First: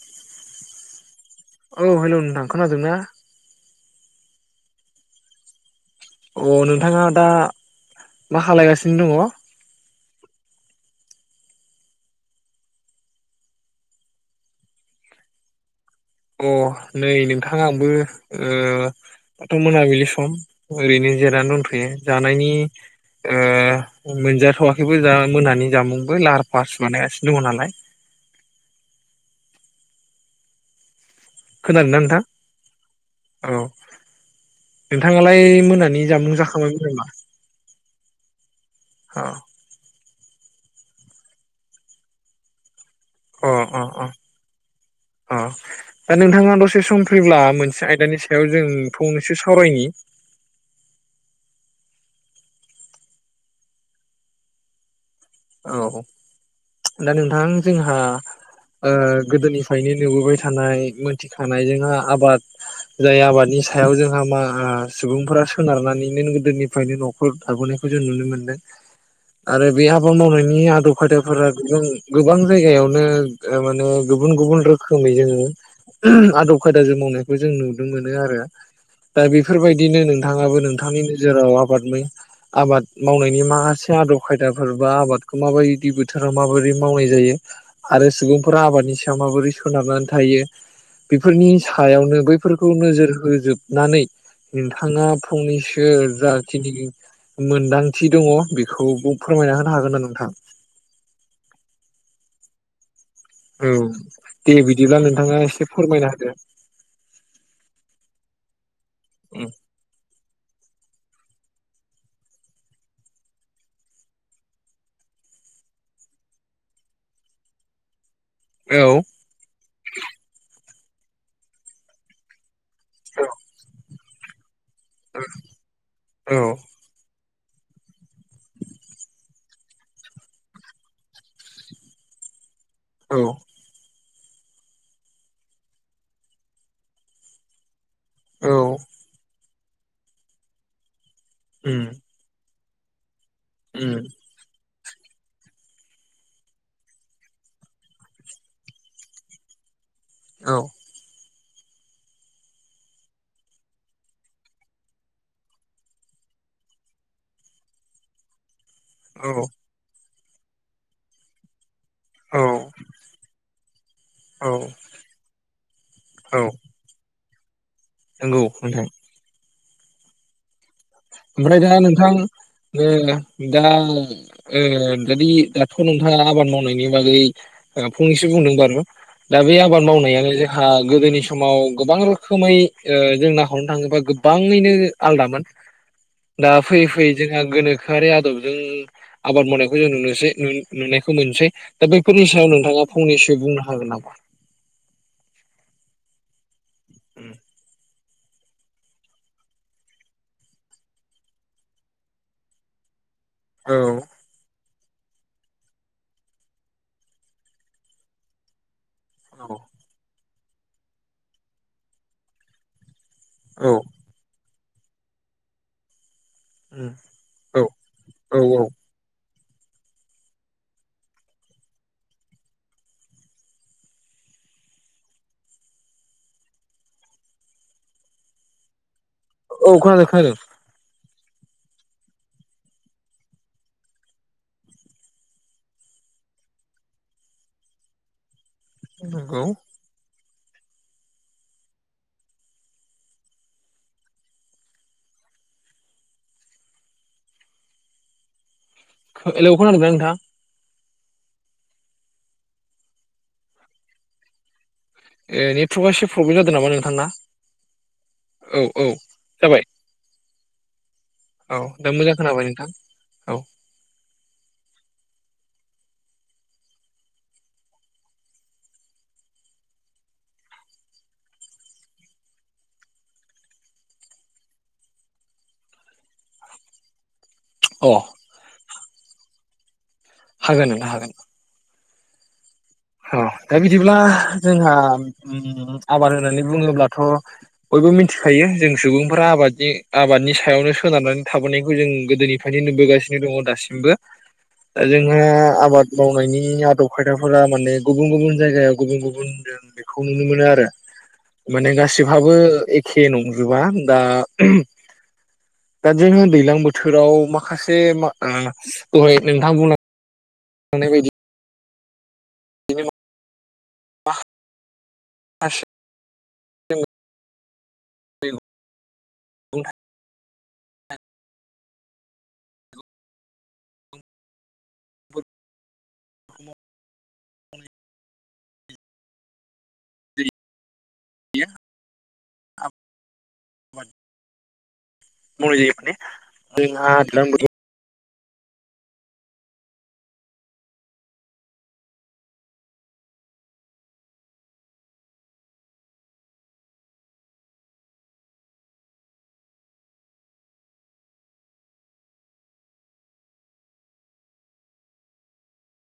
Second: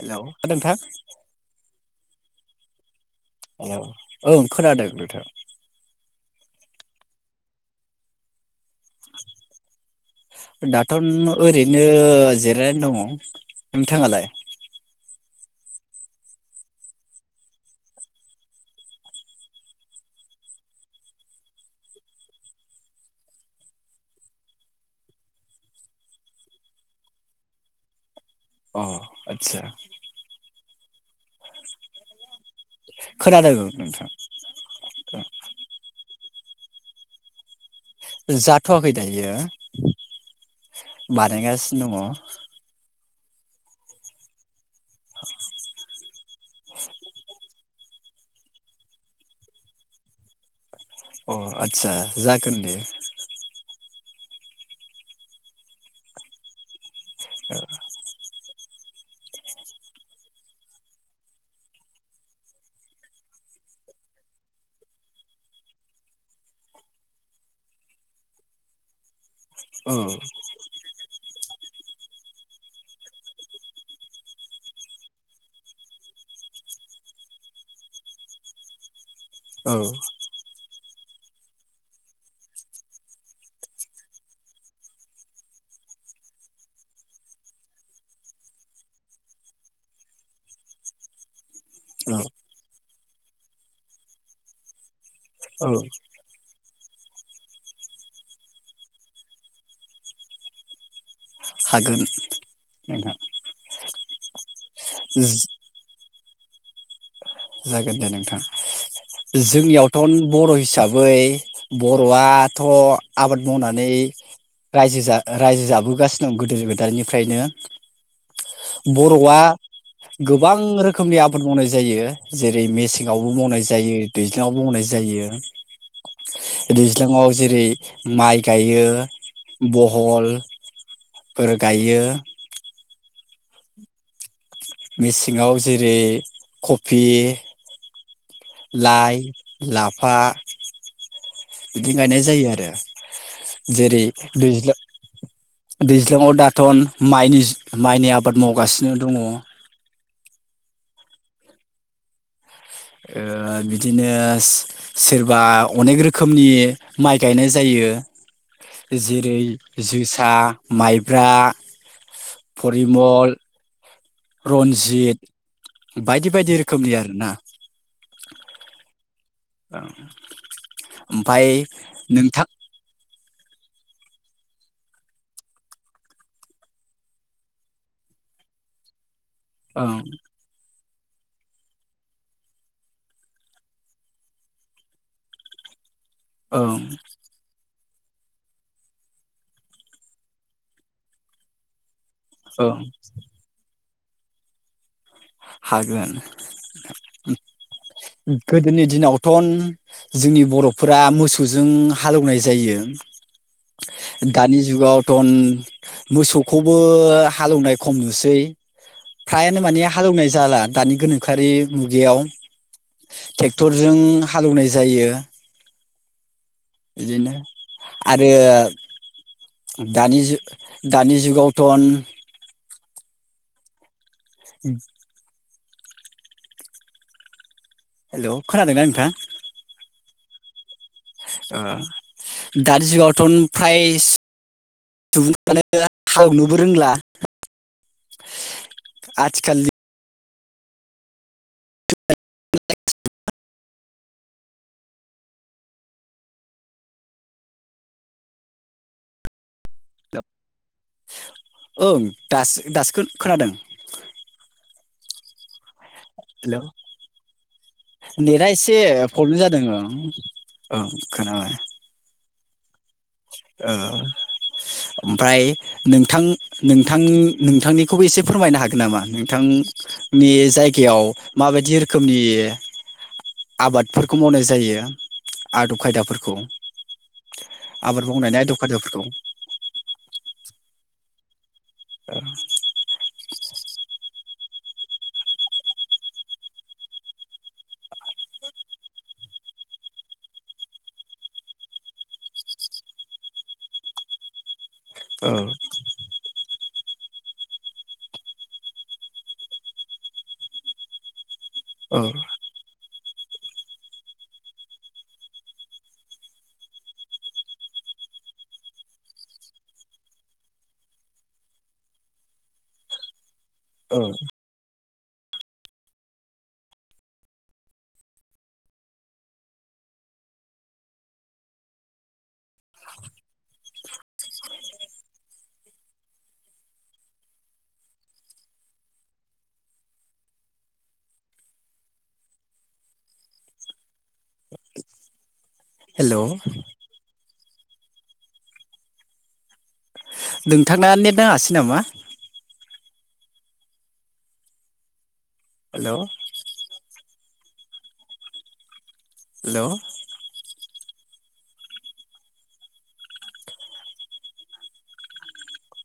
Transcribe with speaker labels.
Speaker 1: Hello खो नोंथां
Speaker 2: खोनादों ना?
Speaker 1: औ ओं खोनादों नोंथां
Speaker 2: अ नोंथाङा दा मा खालायगासिनो दङ
Speaker 1: दाथन ओरैनो जिरायनानै दङ नोंथाङालाय
Speaker 2: [inaudible] अ नै नोंथां‌ आंबो ओह दाथ मोनाबिलि सम ओरैनो जिरनानै दंथयो जानायनि ओ मोनजाथवाखैबो जा मोनानि जामुंबो लाहार फाहारसो बानायगासिनो दङ नालाय [inaudible]
Speaker 1: अह आतसा
Speaker 2: खोनादोंना नोंथां? औ
Speaker 1: खोनादों नोंथां
Speaker 2: नोंथाङालाय मोनानि जामुं जाखांबायमोन नामा?
Speaker 1: जाथवाखै
Speaker 2: अ
Speaker 1: दायो बानायगासिनो दङ
Speaker 2: अ अ अ अह दा नोंथाङा दसे सम फ्रिब्ला मोनसे आयदानि सायाव जों फंनैसो सावरायनि [inaudible]
Speaker 1: अ आदसा जागोन दे
Speaker 2: औ दा नोंथां जोंहा ओ गोदोनिफ्रायनो नुबोबाय थानाय मोनथिखानाय जोंहा आबाद जाय आबादनि सायाव जोंहा माहा सुबुंफोरा सोनारनानैनो गोदोनिफ्रायनो नखर दाबोनाय खो जों नुनो मोनदों आरो बे
Speaker 1: औ
Speaker 2: आबाद मावनायनि आदब खायदाफोर जों गोबां जायगायावनो ओ माने गुबुन गुबुन रोखोमै जोङो आदब खायदाजों मावनायखौ जों नुदो मोनो आरो दा बिफोर
Speaker 1: औ
Speaker 2: बादिनो नोंथाङाबो नों नोंथांनि नोजोराव आबादनि आबाद मावनायनि माखासे आदब खायदा फोर बा आबादखौ माबायदि बोथोराव माबोरै मावनाय जायो आरो सुबुंफोरा आबादनि सायाव माबोरै सोनाबनानै थायो बेफोरनि
Speaker 1: औ
Speaker 2: सायावनो बैफोरखौ नोजोर होजोबनानै नोंथाङा
Speaker 1: औ
Speaker 2: फंनैसो जाखिनि मोनदांथि दङ बेखौ फोरमायना होनो हागोन ना नोंथां?
Speaker 1: हागोन नोंथां।
Speaker 2: औ दे बिदिब्ला नोंथाङा एसे फोरमायना होदो।
Speaker 1: जागोन दे नोंथां जोंनियावथ' बर' हिसाबै बर'आथ' आबाद मावनानै रायजा-रायजो जाबोगासिनो दं गोदो गोदायनिफ्रायनो।
Speaker 2: औ
Speaker 1: बर'आ गोबां रोखोमनि आबाद मावनाय जायो जे रै मेसेङावबो मावनाय जायो दैज्लाङावबो मावनाय जायो दैज्लाङाव जेरै माइ गायो बहल फोर गायो।
Speaker 2: औ
Speaker 1: मेसेङाव जेरै कफि
Speaker 2: औ
Speaker 1: लाइ-लाफा
Speaker 2: उम
Speaker 1: बिदि गायनाय जायो आरो
Speaker 2: उम
Speaker 1: जेरै दैज्ला दैज्लाङाव दाथन माइनिज माइनि आबाद मावगासिनो दङ।
Speaker 2: औ
Speaker 1: ओ बिदिनो सो-सोरबा अनेक रोखोमनि माइ गायनाय जायो। ओ जेरै
Speaker 2: औ
Speaker 1: जोसा माइब्रा
Speaker 2: औ
Speaker 1: परिमल
Speaker 2: औ
Speaker 1: रनजित बायदि
Speaker 2: औ
Speaker 1: बायदि रोखोमनि आरोना।
Speaker 2: नंगौ नोंथां।
Speaker 1: औ।
Speaker 2: ओमफ्राय दा नोंथां ओ दा ओ जदि दाथ' नोंथाङा आबाद मावनायनि बागै ओ फंनैसो बुं बारु दा बे आबाद
Speaker 1: ओं
Speaker 2: मावनायानो जोहा गोदोनि समाव गोबां रोखोमै ओ जों ना हरनो थाङोबा गोबाङैनो आलदामोन। दा
Speaker 1: ओं
Speaker 2: फैयै फैयै जोंहा गोनो खोआरि आदबजों आबाद मावनायखौ जों नुनोसै नुनायखौ मोनसै दा बै बेफोरनि सायाव
Speaker 1: ओं
Speaker 2: नोंथाङा फंनैसो बुंनो हागोन नामा?
Speaker 1: हागोन । गोदोनि दिनावथ'न जोंनि बर'फोरा मोसौजों हालेवनाय जायो।
Speaker 2: औ
Speaker 1: दानि जुगाव टन मोसौखौबो हालौवनाय खम नुसै फ्रायानो माने हा नाय जाला दानि गोनोखोआरि मुगायाव
Speaker 2: औ
Speaker 1: ट्रेक्टरजों हालवनाय जा जायो। बिदिनो
Speaker 2: औ
Speaker 1: आरो
Speaker 2: औ औ
Speaker 1: दानिजु दानि जुगावथ' ओम हेल' खोनादोंना नोंथां?
Speaker 2: औ खोनादों खोनादों
Speaker 1: ओ दानि जुगावथ' फ्राय सुबुंफ्रानो हालोवनोबो रोंला
Speaker 2: नंगौ।
Speaker 1: आथिखालनि
Speaker 2: हेल' खोनादों ना नोंथां?
Speaker 1: ओं दासो दासो खोनादों।
Speaker 2: ए निथ
Speaker 1: हेलौ नेटआ
Speaker 2: औ
Speaker 1: एसे
Speaker 2: औ
Speaker 1: प्रब्लेम जादों
Speaker 2: जाबाय
Speaker 1: ओं औ
Speaker 2: औ दा मोजां खोनाबाय नोंथां औ
Speaker 1: ओ उम फ्राय नोंथां नोंथां नोंथांनिखौबो एसे फोरमायनो हागोन नामा नोंथां? नि जायगायाव माबायदि रोखोमनि आबादफोरखौ मावनाय जायो आदब खायदाफोरखौ
Speaker 2: अ
Speaker 1: आबाद मावनायनि आइदब खायदाफोरखौ
Speaker 2: हागोन नोंथां हागोन
Speaker 1: औ
Speaker 2: औ दा बिदिब्ला जोंहा उम आबाद होननानै बुङोब्लाथ बयबो मिथि खायो जों सुबुंफोरा आबादनि आबादनि सायावनो सोनारनानै थाबोनायखौ जों गोदोनिफ्रायनो नुबोगासिनो दङ दासिमबो दा जोंहा
Speaker 1: औ
Speaker 2: आबाद मावनायनि आदब खायदाफोरा माने गुबुन गुबुन जायगायाव गुबुन गुबुन जों बेखौ नुनो मोनो आरो। माने
Speaker 1: औ
Speaker 2: गासिबहाबो एखे नंजोबा दा दा जोङो दैलां बोथोराव माखासे माखा- दहाय नोंथां बुं खानायबादि
Speaker 1: औ
Speaker 2: [unintelligible] [unintelligible] [unintelligible] [unintelligible]
Speaker 1: हेल'
Speaker 2: [unintelligible]
Speaker 1: नोंथांना नेट नाङासै नामा? Hello hello